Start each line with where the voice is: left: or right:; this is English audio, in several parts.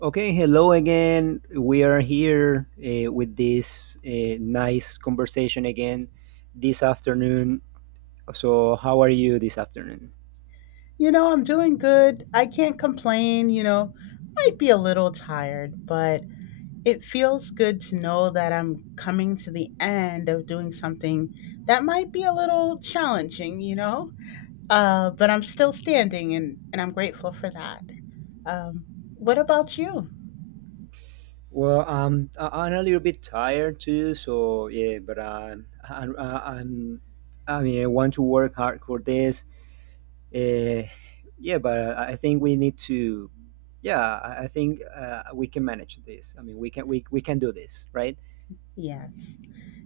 right: Okay, hello again. We are here with this nice conversation again this afternoon. So, how are you this afternoon?
left: I'm doing good. I can't complain. Might be a little tired, but it feels good to know that I'm coming to the end of doing something that might be a little challenging, you know? But I'm still standing and I'm grateful for that. Um, what about you?
right: Well, I'm a little bit tired too, so yeah, but I mean, I want to work hard for this. Uh, yeah, but I think we need to, yeah, I think we can manage this. I mean, we can do this, right?
left: Yes.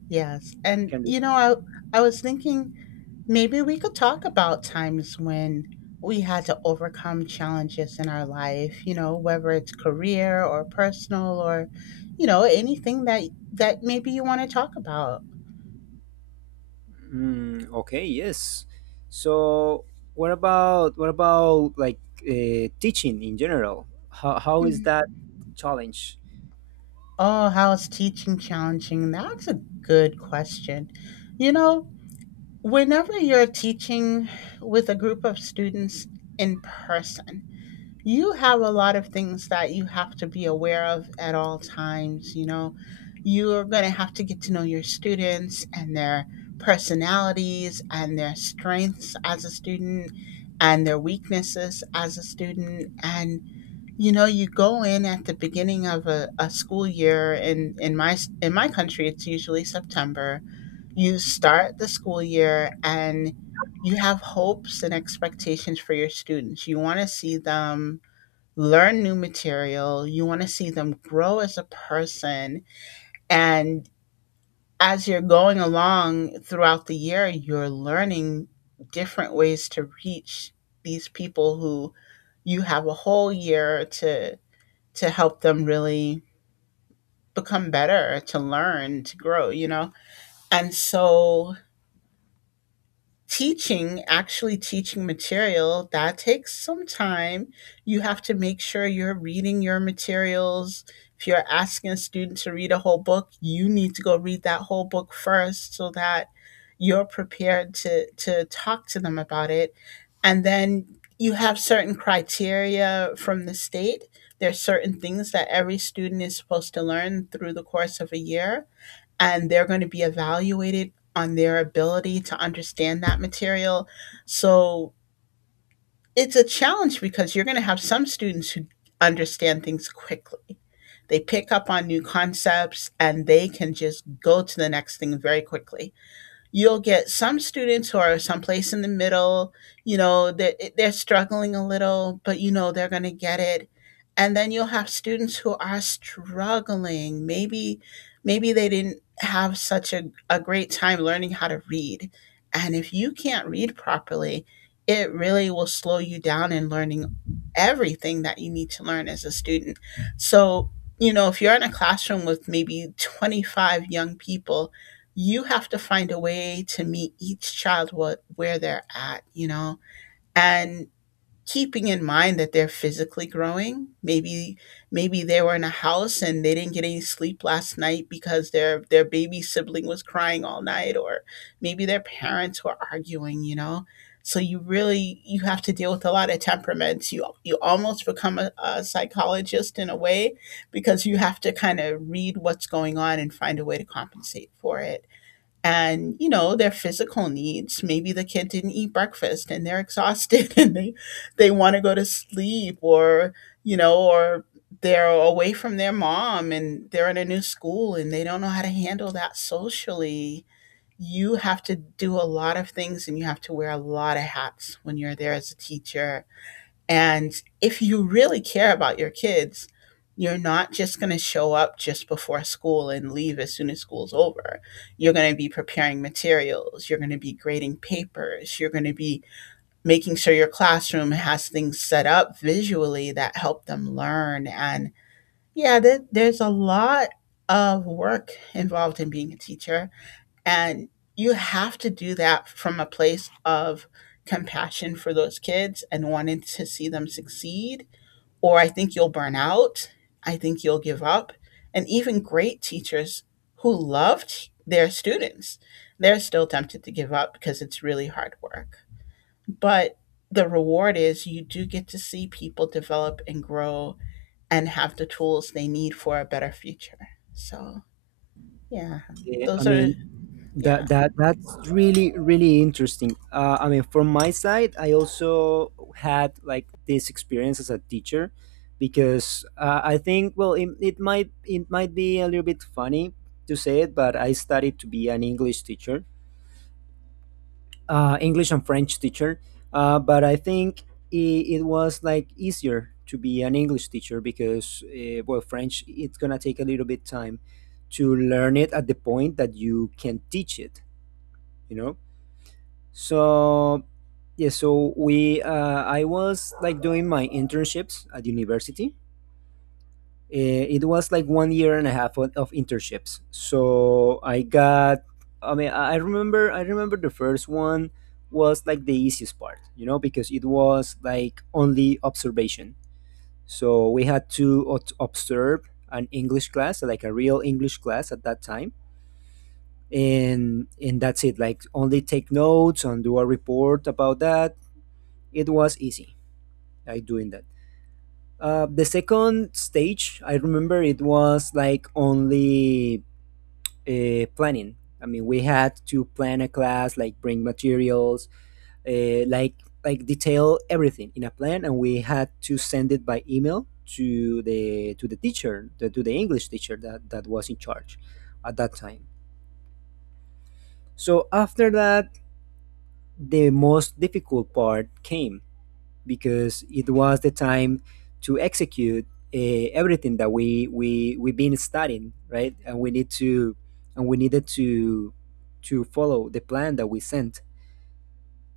left: Yes. And
right: Can do.
left: you know, I I was thinking, maybe we could talk about times when we had to overcome challenges in our life, whether it's career or personal or anything that maybe you want to talk about.
right: Mm, okay, yes. So, what about like teaching in general? How is
left: Mhm.
right: that challenge?
left: Oh, how is teaching challenging? That's a good question. You know, Whenever you're teaching with a group of students in person, you have a lot of things that you have to be aware of at all times. You are going to have to get to know your students and their personalities and their strengths as a student and their weaknesses as a student. And you go in at the beginning of a school year in my country. It's usually September. You start the school year, and you have hopes and expectations for your students. You want to see them learn new material. You want to see them grow as a person. And as you're going along throughout the year, you're learning different ways to reach these people who you have a whole year to help them really become better, to learn, to grow. And so teaching, actually teaching material, that takes some time. You have to make sure you're reading your materials. If you're asking a student to read a whole book, you need to go read that whole book first, so that you're prepared to talk to them about it. And then you have certain criteria from the state. There's certain things that every student is supposed to learn through the course of a year, and they're going to be evaluated on their ability to understand that material. So it's a challenge because you're going to have some students who understand things quickly. They pick up on new concepts and they can just go to the next thing very quickly. You'll get some students who are someplace in the middle. You know, they're struggling a little, but you know they're going to get it. And then you'll have students who are struggling. Maybe they didn't have such a great time learning how to read. And if you can't read properly, it really will slow you down in learning everything that you need to learn as a student. So, if you're in a classroom with maybe 25 young people, you have to find a way to meet each child what where they're at, and keeping in mind that they're physically growing. Maybe they were in a house and they didn't get any sleep last night because their baby sibling was crying all night, or maybe their parents were arguing, so you really, you have to deal with a lot of temperaments. You almost become a psychologist in a way, because you have to kind of read what's going on and find a way to compensate for it. And you know their physical needs. Maybe the kid didn't eat breakfast and they're exhausted and they want to go to sleep, or or they're away from their mom and they're in a new school and they don't know how to handle that socially. You have to do a lot of things, and you have to wear a lot of hats when you're there as a teacher. And if you really care about your kids, you're not just going to show up just before school and leave as soon as school's over. You're going to be preparing materials. You're going to be grading papers. You're going to be making sure your classroom has things set up visually that help them learn. And yeah, there's a lot of work involved in being a teacher. And you have to do that from a place of compassion for those kids and wanting to see them succeed. Or I think you'll burn out. I think you'll give up. And even great teachers who loved their students, they're still tempted to give up because it's really hard work. But the reward is, you do get to see people develop and grow and have the tools they need for a better future. So, yeah,
right: Yeah, I
left: those are,
right: mean,
left: yeah.
right: that's really really interesting. I mean, from my side, I also had like this experience as a teacher, because I think well, it might be a little bit funny to say it, but I studied to be an English teacher, English and French teacher, but I think it was like easier to be an English teacher because well, French it's gonna take a little bit time to learn it at the point that you can teach it, you know. So yeah, so we I was like doing my internships at university. Eh, it was like 1 year and a half of internships. So I got. I mean, I remember the first one was like the easiest part, you know, because it was like only observation. So we had to observe an English class, like a real English class at that time, and that's it. Like only take notes and do a report about that. It was easy, like doing that. The second stage, I remember it was like only planning. I mean, we had to plan a class, like bring materials, uh, like like detail everything in a plan, and we had to send it by email to the teacher, to the English teacher that was in charge at that time. So after that, the most difficult part came because it was the time to execute everything that we've been studying, right? And we needed to follow the plan that we sent.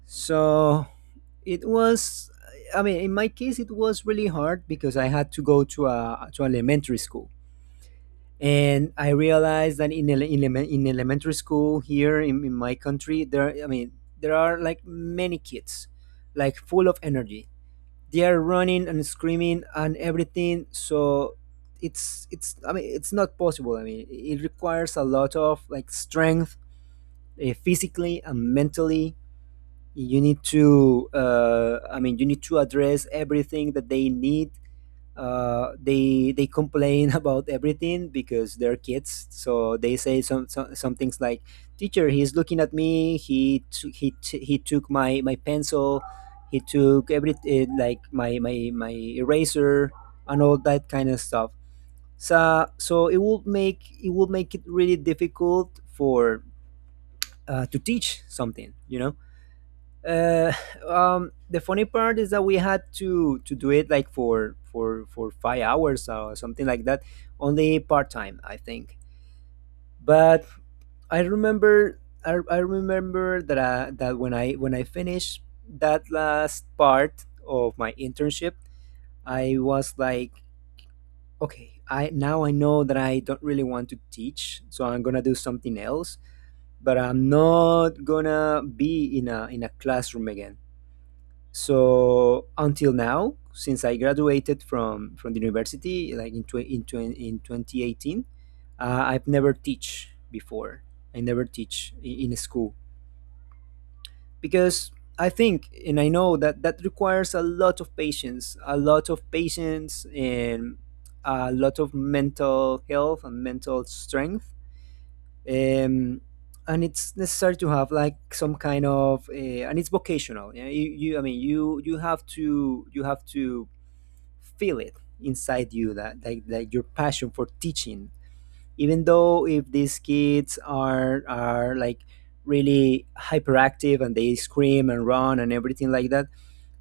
right: So it was I mean, in my case, it was really hard because I had to go to a to an elementary school, and I realized that in elementary school here in my country, there I mean, there are like many kids, like full of energy, they are running and screaming and everything. So it's I mean, it's not possible. I mean, it requires a lot of like strength, physically and mentally. You need to I mean, you need to address everything that they need. They complain about everything because they're kids. So they say some things like, "Teacher, he's looking at me. He took my pencil. He took every like my eraser and all that kind of stuff." So it will make it will make it really difficult for to teach something, you know. uh, the funny part is that we had to do it like for 5 hours or something like that, only part time, I think. But I remember, I remember that that when I finished that last part of my internship, I was like, okay, I now I know that I don't really want to teach, so I'm gonna do something else. But I'm not gonna be in a classroom again. So until now, since I graduated from the university, like in 2018, I've never teach before. I never teach in a school because I think and I know that that requires a lot of patience, a lot of patience and a lot of mental health and mental strength. um, and it's necessary to have like some kind of and it's vocational. Yeah, you I mean you have to feel it inside you that like your passion for teaching, even though if these kids are like really hyperactive and they scream and run and everything like that.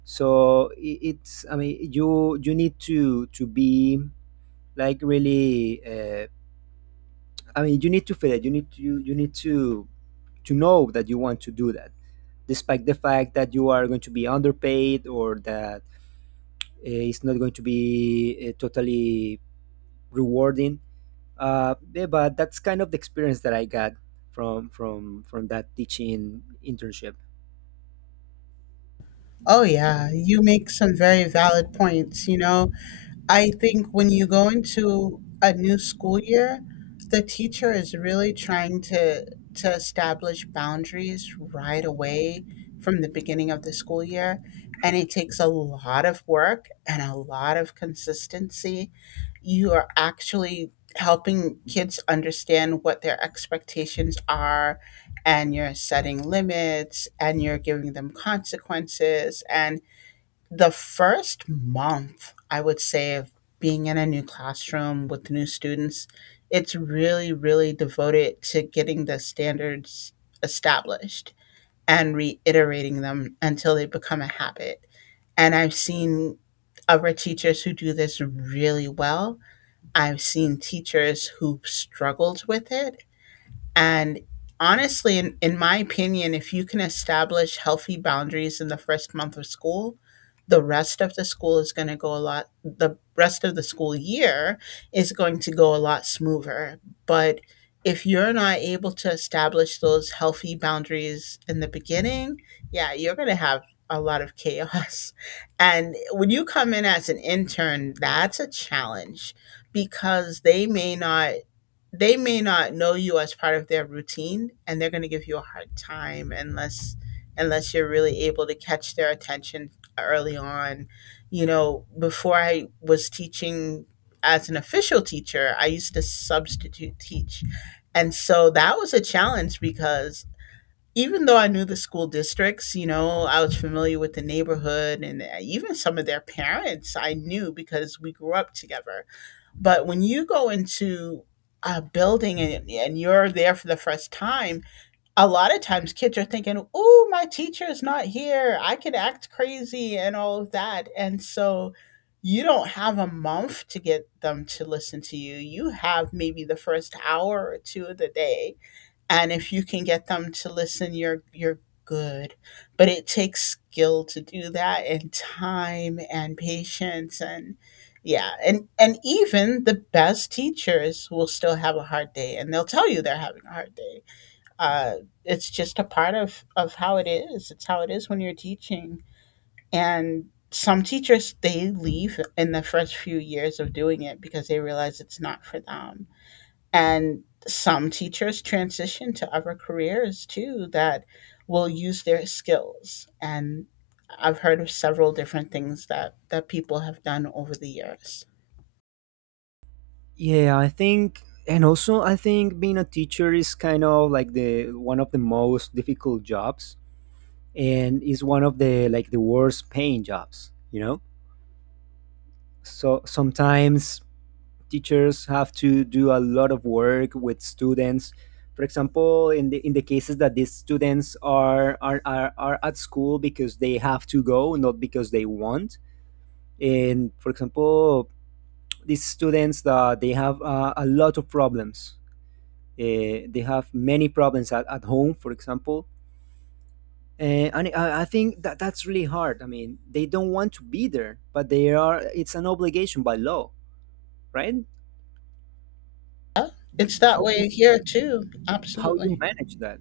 right: So it's I mean you need to be like really I mean, you need to feel it. You need to you need to know that you want to do that, despite the fact that you are going to be underpaid or that it's not going to be totally rewarding. Yeah, but that's kind of the experience that I got from that teaching internship.
left: Oh, yeah, you make some very valid points. I think when you go into a new school year, the teacher is really trying to establish boundaries right away from the beginning of the school year, and it takes a lot of work and a lot of consistency. You are actually helping kids understand what their expectations are, and you're setting limits, and you're giving them consequences, and the first month, I would say, of being in a new classroom with new students, it's really, really devoted to getting the standards established and reiterating them until they become a habit. And I've seen other teachers who do this really well. I've seen teachers who struggled with it. And honestly, in my opinion, if you can establish healthy boundaries in the first month of school, the rest of the school is going to go a lot, the rest of the school year is going to go a lot smoother. But if you're not able to establish those healthy boundaries in the beginning, yeah, you're going to have a lot of chaos. And when you come in as an intern, that's a challenge because they may not know you as part of their routine, and they're going to give you a hard time unless you're really able to catch their attention early on. Before I was teaching as an official teacher, I used to substitute teach. And so that was a challenge because even though I knew the school districts, I was familiar with the neighborhood, and even some of their parents I knew because we grew up together. But when you go into a building, and you're there for the first time, a lot of times kids are thinking, oh, my teacher is not here, I can act crazy and all of that. And so you don't have a month to get them to listen to you. You have maybe the first hour or two of the day, and if you can get them to listen, you're good. But it takes skill to do that, and time, and patience. And yeah, and even the best teachers will still have a hard day, and they'll tell you they're having a hard day. uh, it's just a part of how it is. It's how it is when you're teaching. And some teachers, they leave in the first few years of doing it because they realize it's not for them. And some teachers transition to other careers too, that will use their skills. And I've heard of several different things that people have done over the years.
right: Yeah, I think, and also I think being a teacher is kind of like the one of the most difficult jobs, and is one of the like the worst paying jobs. You know. So sometimes teachers have to do a lot of work with students. For example, in the cases that these students are at school because they have to go, not because they want. And for example, these students that they have a lot of problems. They have many problems at home, for example. And I think that that's really hard. I mean, they don't want to be there, but they are. It's an obligation by law, right?
left: It's that
right: How?
left: way here too.
right: How you
left: Absolutely.
right: manage that.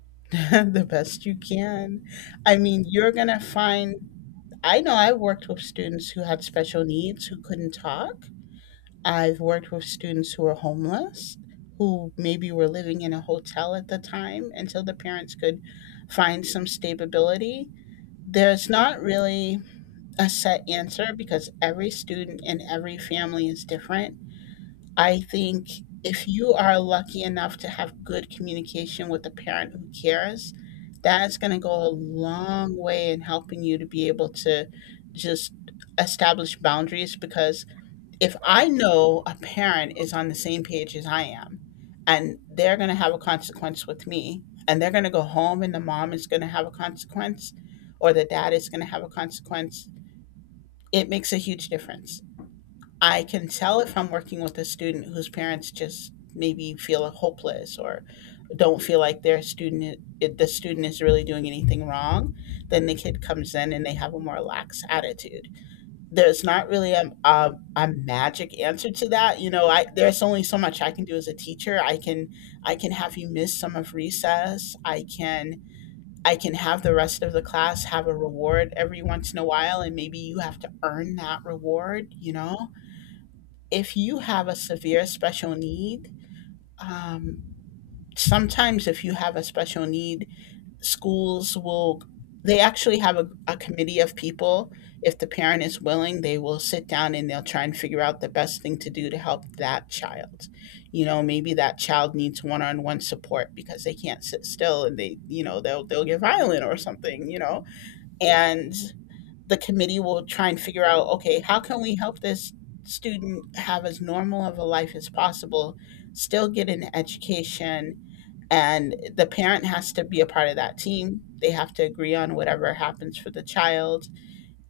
left: The best you can. I mean, you're going to find, I know I worked with students who had special needs who couldn't talk. I've worked with students who are homeless, who maybe were living in a hotel at the time until the parents could find some stability. There's not really a set answer, because every student and every family is different. I think if you are lucky enough to have good communication with a parent who cares, that's going to go a long way in helping you to be able to just establish boundaries. Because if I know a parent is on the same page as I am, and they're going to have a consequence with me, and they're going to go home and the mom is going to have a consequence or the dad is going to have a consequence, it makes a huge difference. I can tell, if I'm working with a student whose parents just maybe feel hopeless or don't feel like the student is really doing anything wrong, then the kid comes in and they have a more lax attitude. There's not really a magic answer to that. You know, I there's only so much I can do as a teacher. I can have you miss some of recess. I can have the rest of the class have a reward every once in a while. And maybe you have to earn that reward, you know? If you have a severe special need, um, sometimes if you have a special need, schools will, they actually have a committee of people. If the parent is willing, they will sit down and they'll try and figure out the best thing to do to help that child. You know, maybe that child needs one-on-one support because they can't sit still and they'll get violent or something, you know. And the committee will try and figure out, okay, how can we help this student have as normal of a life as possible, still get an education. And the parent has to be a part of that team. They have to agree on whatever happens for the child.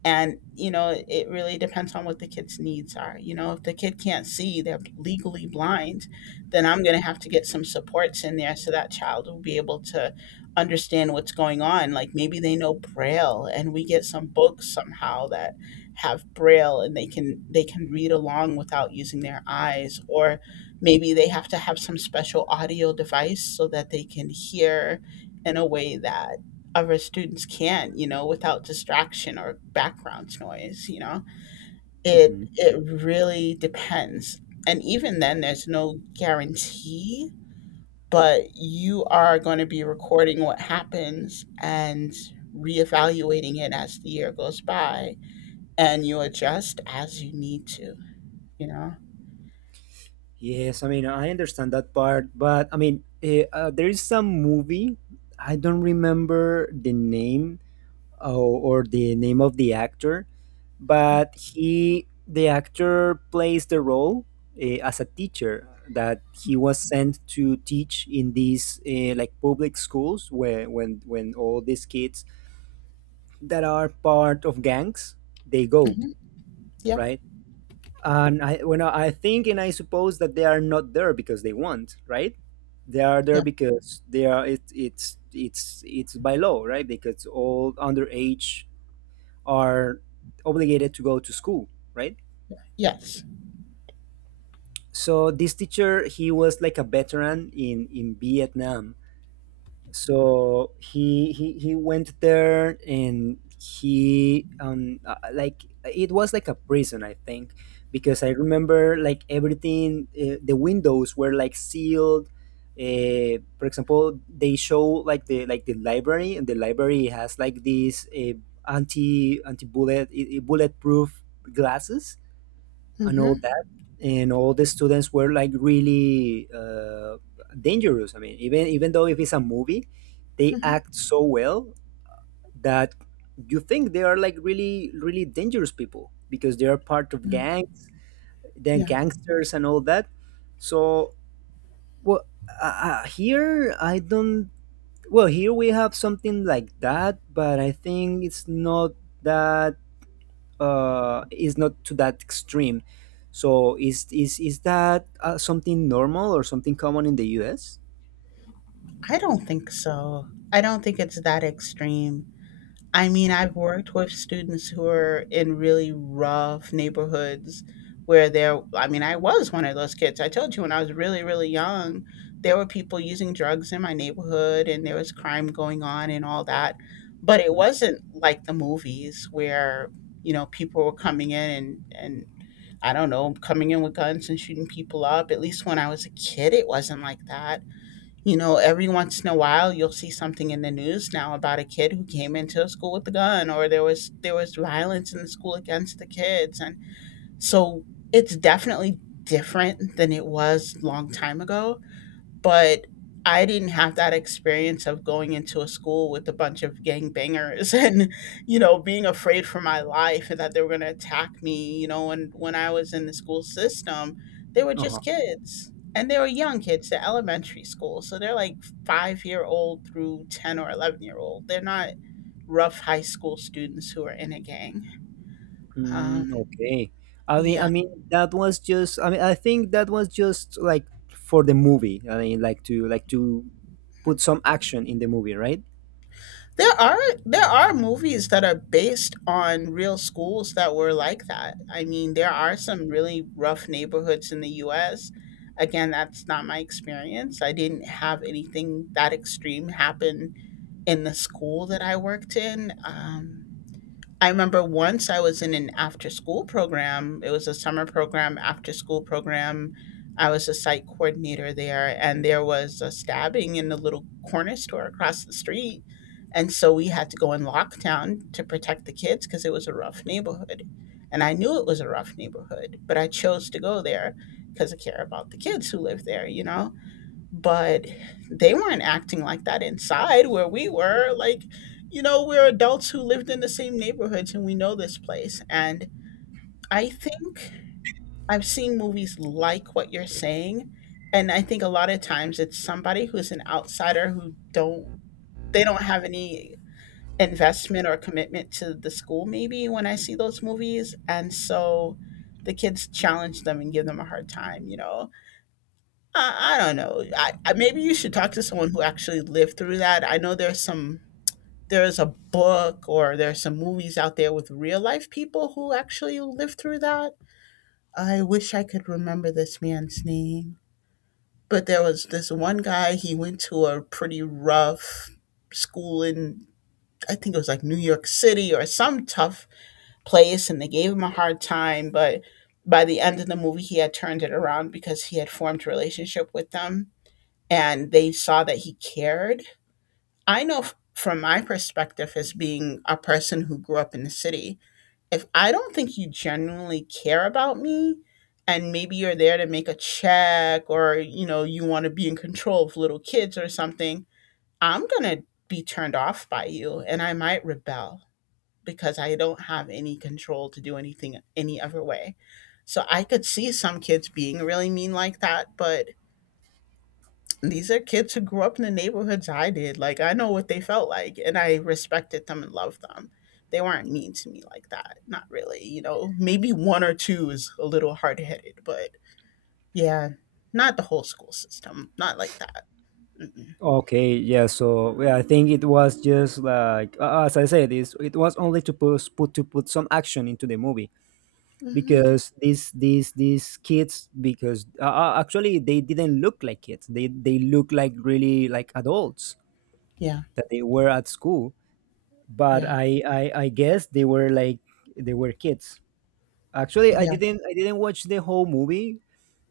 left: And you know, it really depends on what the kid's needs are. You know, if the kid can't see, they're legally blind, then I'm going to have to get some supports in there so that child will be able to understand what's going on. Like, maybe they know braille and we get some books somehow that have braille and they can read along without using their eyes. Or maybe they have to have some special audio device so that they can hear in a way that other students can, you know, without distraction or background noise, you know. It
right: Hmm.
left: it really depends. And even then there's no guarantee, but you are going to be recording what happens and reevaluating it as the year goes by, and you adjust as you need to, you know.
right: Yes, I mean, I understand that part, but I mean, there is some movie, I don't remember the name or the name of the actor, but the actor plays the role as a teacher that he was sent to teach in these like public schools where when all these kids that are part of gangs, they go,
left: Hmm. Yeah.
right: right? And I when I think and I suppose that they are not there because they want, right? They are there
left: Yeah.
right: because they are it's by law, right? Because all underage are obligated to go to school, right?
left: Yes.
right: So this teacher, he was like a veteran in Vietnam, so he went there and he like it was like a prison, I think, because I remember like everything. The windows were like sealed. For example, they show like the library, and the library has like these anti bullet bulletproof glasses and all
left: Mhm.
right: that, and all the students were like really dangerous. I mean, even though if it's a movie, they act so well that you think they are like really really dangerous people because they are part of
left: Mhm.
right: gangs, they're
left: Yeah.
right: gangsters and all that. So well, here I don't, well, here we have something like that, but I think it's not that is not to that extreme. So is that something normal or something common in the U.S.?
left: I don't think so. I don't think it's that extreme. I mean,
right: Oh,
left: I've worked with students who are in really rough neighborhoods where there, I mean, I was one of those kids. I told you, when I was really, really young, there were people using drugs in my neighborhood and there was crime going on and all that. But it
right: mhm.
left: wasn't like the movies where, you know, people were coming in and I don't know, coming in with guns and shooting people up. At least when I was a kid, it wasn't like that. You know, every once in a while you'll see something in the news now about a kid who came into a school with a gun, or there was violence in the school against the kids. And so it's definitely different than it was long time ago. But I didn't have that experience of going into a school with a bunch of gangbangers and, you know, being afraid for my life and that they were going to attack me, you know. And when I was in the school system, they were just
right: Uh-huh.
left: kids. And they were young kids, they're elementary school. So they're like 5-year-old through 10 or 11-year-old. They're not rough high school students who are in a gang. Um,
right: Mm, okay. I mean,
left: yeah.
right: that was just. I mean, I think that was just like for the movie. I mean, like to
left: Hmm.
right: put some action in the movie, right?
left: There are there are movies that are based on real schools that were like that. I mean, there are some really rough neighborhoods in the US. Again, that's not my experience. I didn't have anything that extreme happen in the school that I worked in. I remember once I was in an after school program. It was a summer program, after school program. I was a site coordinator there, and there was a stabbing in the little corner store across the street. And so we had to go in lockdown to protect the kids because it was a rough neighborhood. And I knew it was a rough neighborhood, but I chose to go there because I care about the kids who live there, you know? But they weren't acting like that inside where we were. Like, you know, we're adults who lived in the same neighborhoods and we know this place. And I think I've seen movies like what you're saying, and I think a lot of times it's somebody who's an outsider who don't, they don't have any investment or commitment to the school, maybe, when I see those movies. And so the kids challenge them and give them a hard time, you know. I don't know. I maybe you should talk to someone who actually lived through that. I know there's some, there's a book or there's some movies out there with real life people who actually lived through that. I wish I could remember this man's name, but there was this one guy. He went to a pretty rough school in, I think it was like New York City or some tough place, and they gave him a hard time. But by the end of the movie, he had turned it around because he had formed a relationship with them and they saw that he cared. I know from my perspective as being a person who grew up in the city, if I don't think you genuinely care about me, and maybe you're there to make a check or you know you want to be in control of little kids or something, I'm going to be turned off by you and I might rebel because I don't have any control to do anything any other way. So I could see some kids being really mean like that, but these are kids who grew up in the neighborhoods I did. Like, I know what they felt like, and I respected them and loved them. They weren't mean to me like that. Not really, you know. Maybe one or two is a little hard headed, but yeah, not the whole school system. Not like that. Mm-mm.
right: Okay, yeah. So yeah, I think it was just like as I said, this it was only to put, put to put some action into the movie
left: Hmm.
right: because these kids because actually they didn't look like kids. They look like really like adults
left: Yeah,
right: that they were at school. But
left: yeah,
right: I guess they were like they were kids. Actually,
left: yeah,
right: I didn't watch the whole movie.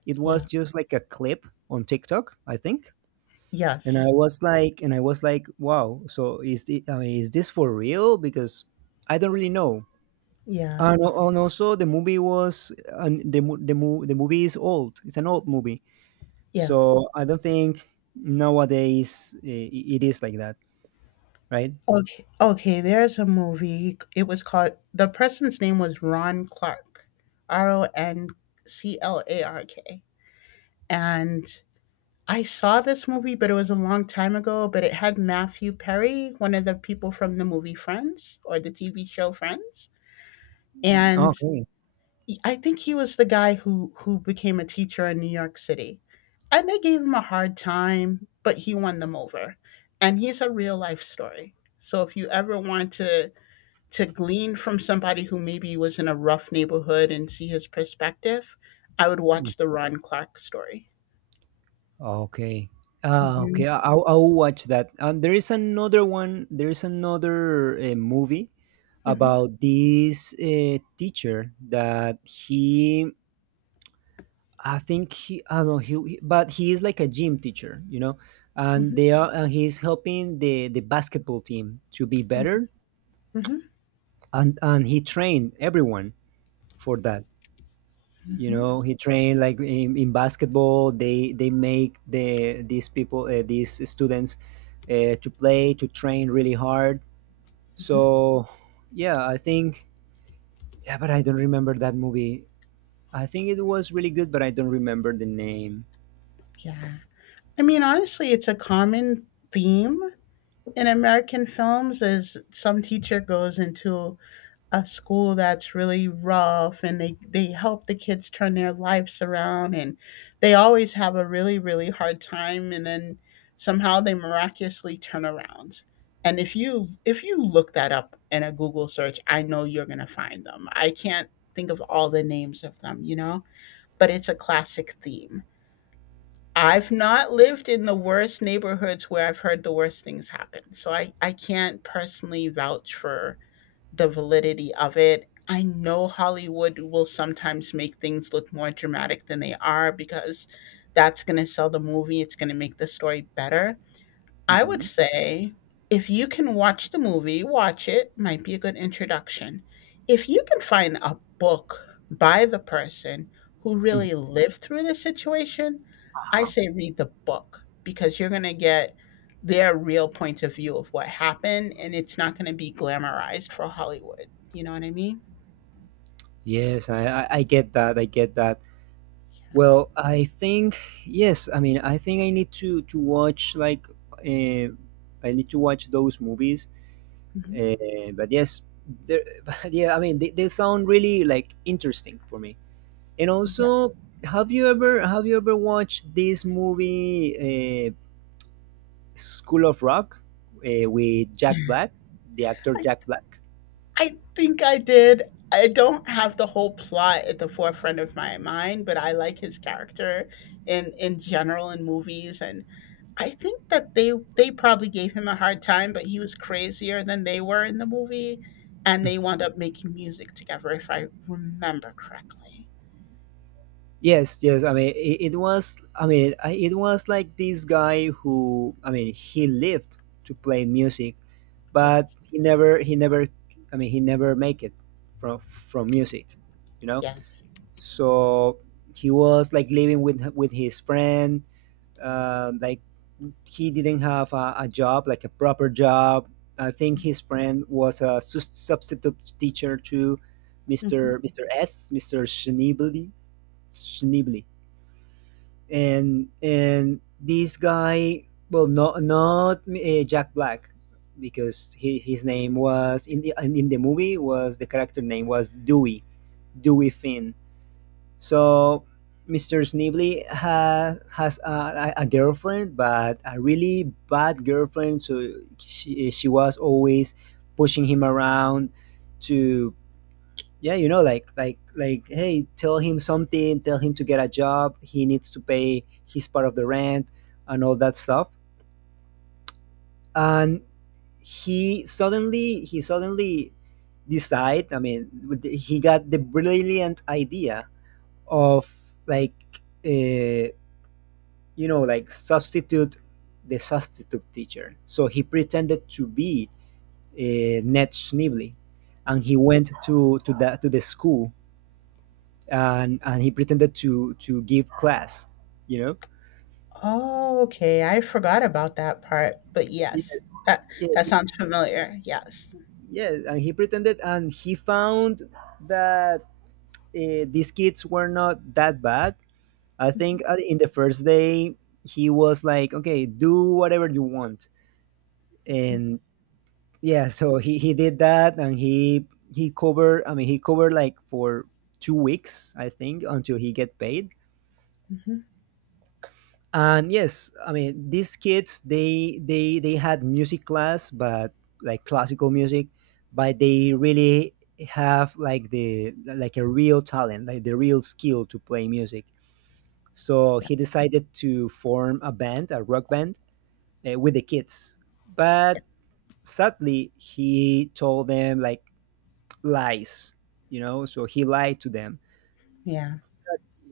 right: It was
left: yeah.
right: just like a clip on TikTok, I think. And I
left: Yes,
right: was like, wow. So is the, I mean, is this for real? Because I don't really know.
left: yeah,
right: And, and also, the movie was and the mo- the, mo- the movie is old. It's an old movie,
left: yeah.
right: so I don't think nowadays it is like that, right?
left: Okay, okay. There's a movie. It was called, the person's name was Ron Clark, Ron Clark, and I saw this movie, but it was a long time ago. But it had Matthew Perry, one of the people from the movie Friends or the TV show Friends,
right: Mm,
left: and
right: okay.
left: I think he was the guy who became a teacher in New York City, and they gave him a hard time, but he won them over, and he's a real life story. So if you ever want to glean from somebody who maybe was in a rough neighborhood and see his perspective, I would watch the Ron Clark story.
right: Okay. Ah,
left: Hmm.
right: okay. I'll watch that. And there is another one. There is another movie
left: Hmm.
right: about this teacher that I think I don't know, but he is like a gym teacher, you know, and
left: Hmm.
right: they are, and he's helping the basketball team to be better,
left: Hmm.
right: and he trained everyone for that. You know, he trained like in basketball, they make these people these students to play to train really hard. So yeah, I think, yeah, but I don't remember that movie. I think it was really good, but I don't remember the name.
left: Yeah. I mean, honestly, it's a common theme in American films, is some teacher goes into a school that's really rough and they help the kids turn their lives around, and they always have a really really hard time, and then somehow they miraculously turn around. And if you look that up in a Google search, I know you're going to find them. I can't think of all the names of them, you know, but it's a classic theme. I've not lived in the worst neighborhoods where I've heard the worst things happen. So I can't personally vouch for the validity of it. I know Hollywood will sometimes make things look more dramatic than they are because that's going to sell the movie. It's going to make the story better. I would
right: Hmm.
left: say if you can watch the movie, watch it, might be a good introduction. If you can find a book by the person who really lived through the situation, I
right: Uh-huh.
left: say read the book because you're going to get their real point of view of what happened and it's not going to be glamorized for Hollywood. You know what I mean?
right: Yes, I get that. I get that. Well, I think I need to watch, like, uh, I need to watch those movies.
left: Mhm.
right: But yes, but yeah, I mean they sound really, like, interesting for me. And also, have you ever watched this movie, School of Rock, with Jack
left: Yeah.
right: Black, the actor Jack Black?
left: I think I did. I don't have the whole plot at the forefront of my mind, but I like his character in general in movies. And I think that they probably gave him a hard time, but he was crazier than they were in the movie, and
right: Mm.
left: they wound up making music together if I remember correctly.
right: Yes. I mean, it was. I mean, I, it was like this guy who, I mean, he lived to play music, but
left: Yes.
right: he never. He never. I mean, he never make it from music. You know,
left: Yes.
right: so he was like living with his friend, like, he didn't have a job, like a proper job. I think his friend was a substitute teacher to
left: Mhm.
right: Mr. Schnibli, schnibli and this guy, well, not Jack Black, because his name was in the, in the movie, was, the character name was Dewey Finn. So Mr. Sneebly has a girlfriend, but a really bad girlfriend. So she was always pushing him around to, yeah, you know, like, like, hey, tell him something, tell him to get a job. He needs to pay his part of the rent and all that stuff. And he suddenly decide, I mean, he got the brilliant idea of, like. Uh, you know, like, substitute the substitute teacher. So he pretended to be, Ned Schneebly, and he went to the school and he pretended to give class. You know,
left: Oh, okay. I forgot about that part, but
right: yeah,
left: yes. That
right: yeah,
left: that sounds familiar. Yes.
right: yeah. And he pretended, and he found that, these kids were not that bad. I think, in the first day he was like, okay, do whatever you want, and yeah, so he did that, and he covered, I mean, he covered, like, for two weeks, I think, until he get paid.
left: Mhm.
right: And yes, I mean, these kids, they had music class, but like classical music, but they really have like the, like a real talent, like the real skill to play music. So
left: Yeah.
right: he decided to form a band, a rock band, with the kids. But sadly, he told them, like, lies, you know, so he lied to them
left: Yeah.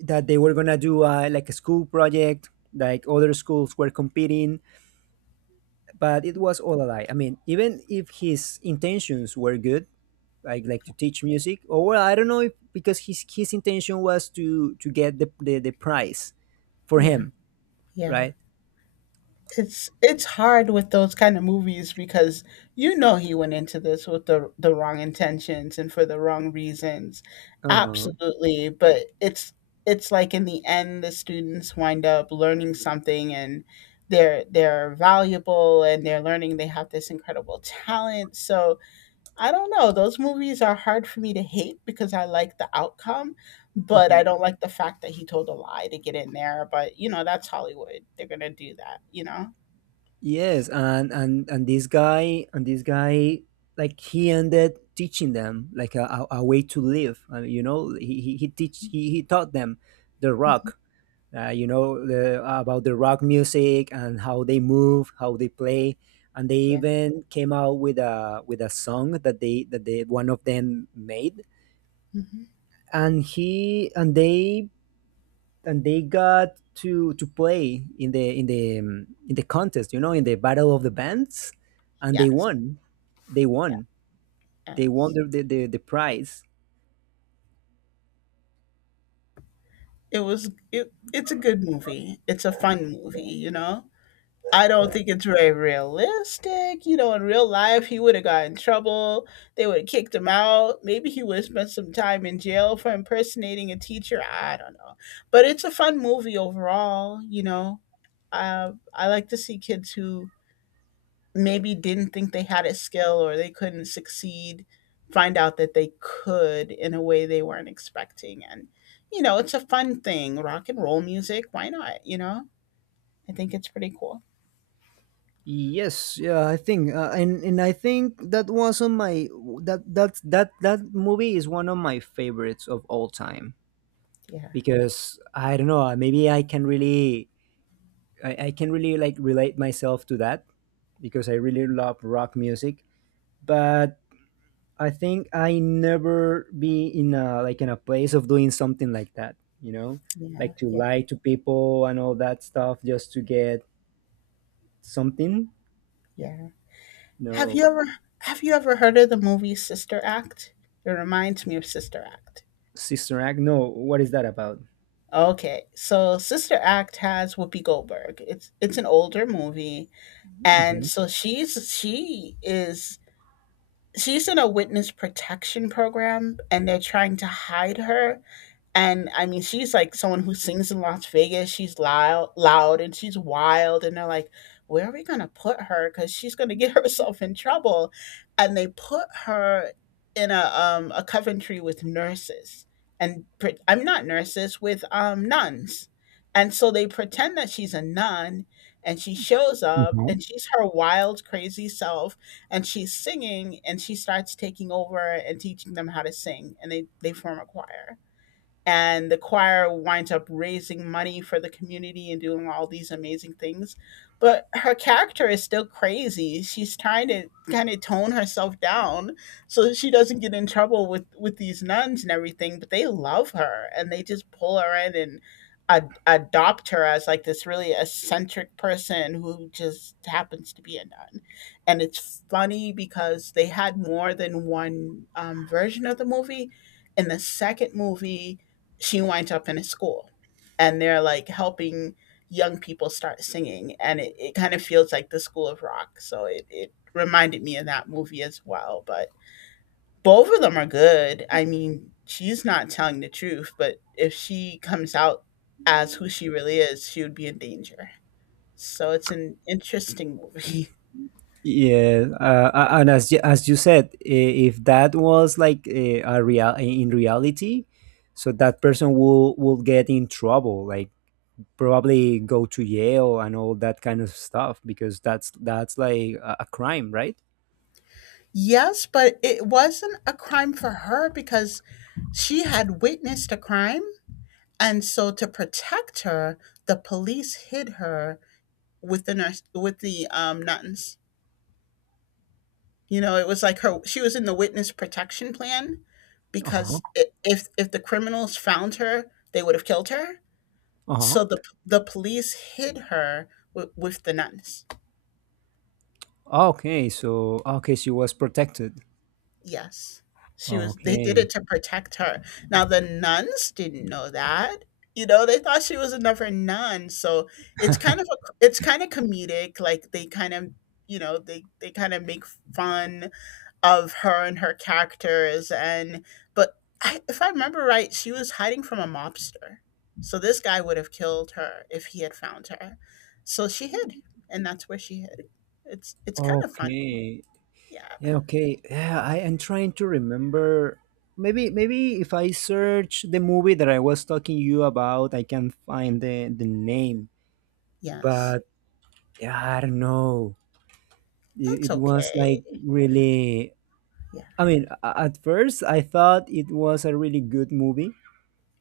right: that they were gonna do, like, a school project, like other schools were competing. But it was all a lie. I mean, even if his intentions were good, like, to teach music. Or, well, I don't know, if because his intention was to get the prize for
left: Yeah.
right: him,
left: Yeah.
right: right.
left: It's hard with those kind of movies because you know he went into this with the wrong intentions and for the wrong reasons.
right: Uh-huh.
left: Absolutely, but it's like in the end the students wind up learning something, and they're valuable and they're learning, they have this incredible talent. So, I don't know, those movies are hard for me to hate because I like the outcome, but
right: Uh-huh.
left: I don't like the fact that he told a lie to get in there. But you know, that's Hollywood. They're going to do that, you know.
right: Yes, and and this guy, and this guy, like, he ended teaching them like a way to live. You know, he taught them the
left: Mhm.
right: rock. You know, about the rock music and how they move, how they play, and they
left: Yeah.
right: even came out with a, with a song that they, one of them, made,
left: Mhm.
right: and he and they got to play in the, in the in the contest, you know, in the battle of the bands, and they
left: Yes.
right: won. They
left: Yeah.
right: won. They won
left: Yes.
right: the prize.
left: It was it, it's a good movie. It's a fun movie, you know. I don't think it's very realistic. You know, in real life he would have got in trouble. They would have kicked him out. Maybe he would have spent some time in jail for impersonating a teacher. I don't know. But it's a fun movie overall, you know. I like to see kids who maybe didn't think they had a skill or they couldn't succeed find out that they could in a way they weren't expecting and it's a fun thing, rock and roll music, why not. I think it's pretty cool.
right: Yes, yeah, I think, and I think that was on my, that movie is one of my favorites of all time.
left: Yeah,
right: Because I don't know, maybe I can really, I can really, like, relate myself to that because I really love rock music. But I think I never be in a, like, in a place of doing something like that, you know,
left: yeah,
right: like to
left: yeah,
right: lie to people and all that stuff just to get something.
left: yeah. have
right: No.
left: you ever have you ever heard of the movie Sister Act? It reminds me of Sister Act.
right: Sister Act? No, what is that about?
left: Okay, so Sister Act has Whoopi Goldberg. It's an older movie, and
right: Hmm.
left: she is, she's in a witness protection program and they're trying to hide her. And I mean, she's like someone who sings in Las Vegas. She's loud, loud, and she's wild. And they're like, "Where are we gonna put her? Because she's gonna get herself in trouble." And they put her in a Coventry with nurses, and I'm not, nurses with nuns. And so they pretend that she's a nun, and she shows up,
right: Mhm.
left: and she's her wild, crazy self, and she's singing, and she starts taking over and teaching them how to sing, and they form a choir, and the choir winds up raising money for the community and doing all these amazing things. But her character is still crazy. She's trying to kind of tone herself down so that she doesn't get in trouble with these nuns and everything, but they love her and they just pull her in and adopt her as like this really eccentric person who just happens to be a nun. And it's funny because they had more than one version of the movie. In the second movie, she winds up in a school and they're like helping young people start singing, and it kind of feels like the School of Rock. So it reminded me of that movie as well. But both of them are good. I mean, she's not telling the truth, but if she comes out as who she really is, she would be in danger. So it's an interesting movie.
right: Yeah, and as you said, if that was like a real, in reality, so that person will get in trouble, like probably go to jail and all that kind of stuff, because that's like a crime, right?
left: Yes, but it wasn't a crime for her because she had witnessed a crime. And so to protect her, the police hid her with the nurse, with the nuns. You know, it was like her. She was in the witness protection plan
right: Uh-huh.
left: because if the criminals found her, they would have killed her.
right: Uh-huh.
left: So the police hid her with the nuns.
right: Ah, okay, so, ah, okay, she was protected.
left: Yes. She was, they did it
right: Okay.
left: to protect her. Now the nuns didn't know that. You know, they thought she was another nun. So it's kind of a, it's kind of comedic, like they kind of, you know, they kind of make fun of her and her characters, and but I, if I remember right, she was hiding from a mobster. So this guy would have killed her if he had found her. So she hid, and that's where she hid. It's kind of funny.
right: Okay.
left: Yeah.
right: Yeah, okay. Yeah, I am trying to remember, maybe, if I search the movie that I was talking you about, I can find the name.
left: Yes.
right: But yeah, I don't know.
left: That's
right: It was
left: okay.
right: like really.
left: Yeah.
right: I mean, at first, I thought it was a really good movie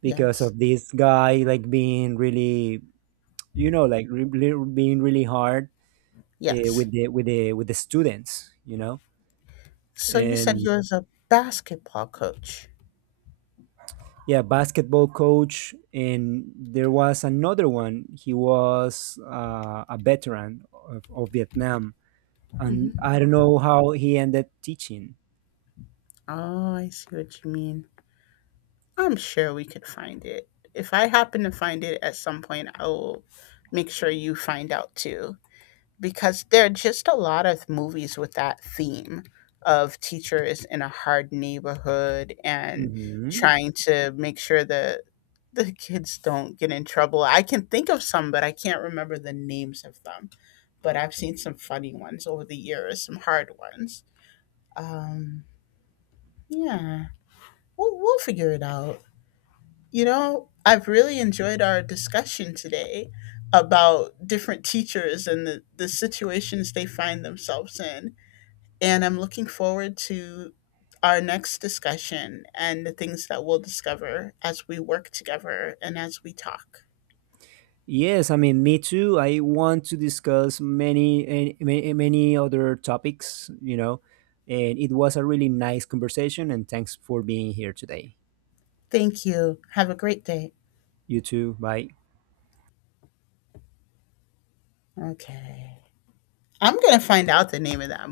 right: because
left: Yes.
right: of this guy, like, being really, you know, like, being really hard,
left: Yes.
right: with the, with the, with the students, you know,
left: So you said he
right: and
left: was a basketball coach.
right: yeah, basketball coach. And there was another one. He was, a veteran of Vietnam, and
left: Hmm.
right: I don't know how he ended teaching.
left: Oh, I see what you mean. I'm sure we could find it. If I happen to find it at some point, I will make sure you find out too. Because there are just a lot of movies with that theme of teachers in a hard neighborhood and
right: Hmm.
left: trying to make sure that the kids don't get in trouble. I can think of some, but I can't remember the names of them. But I've seen some funny ones over the years, some hard ones. Um, yeah, we'll figure it out. You know, I've really enjoyed our discussion today about different teachers and the situations they find themselves in. And I'm looking forward to our next discussion and the things that we'll discover as we work together and as we talk.
right: Yes, I mean, me too. I want to discuss many, many other topics, you know, and it was a really nice conversation. And thanks for being here today.
left: Thank you. Have a great day.
right: You too. Bye.
left: Okay. I'm going to find out the name of that movie.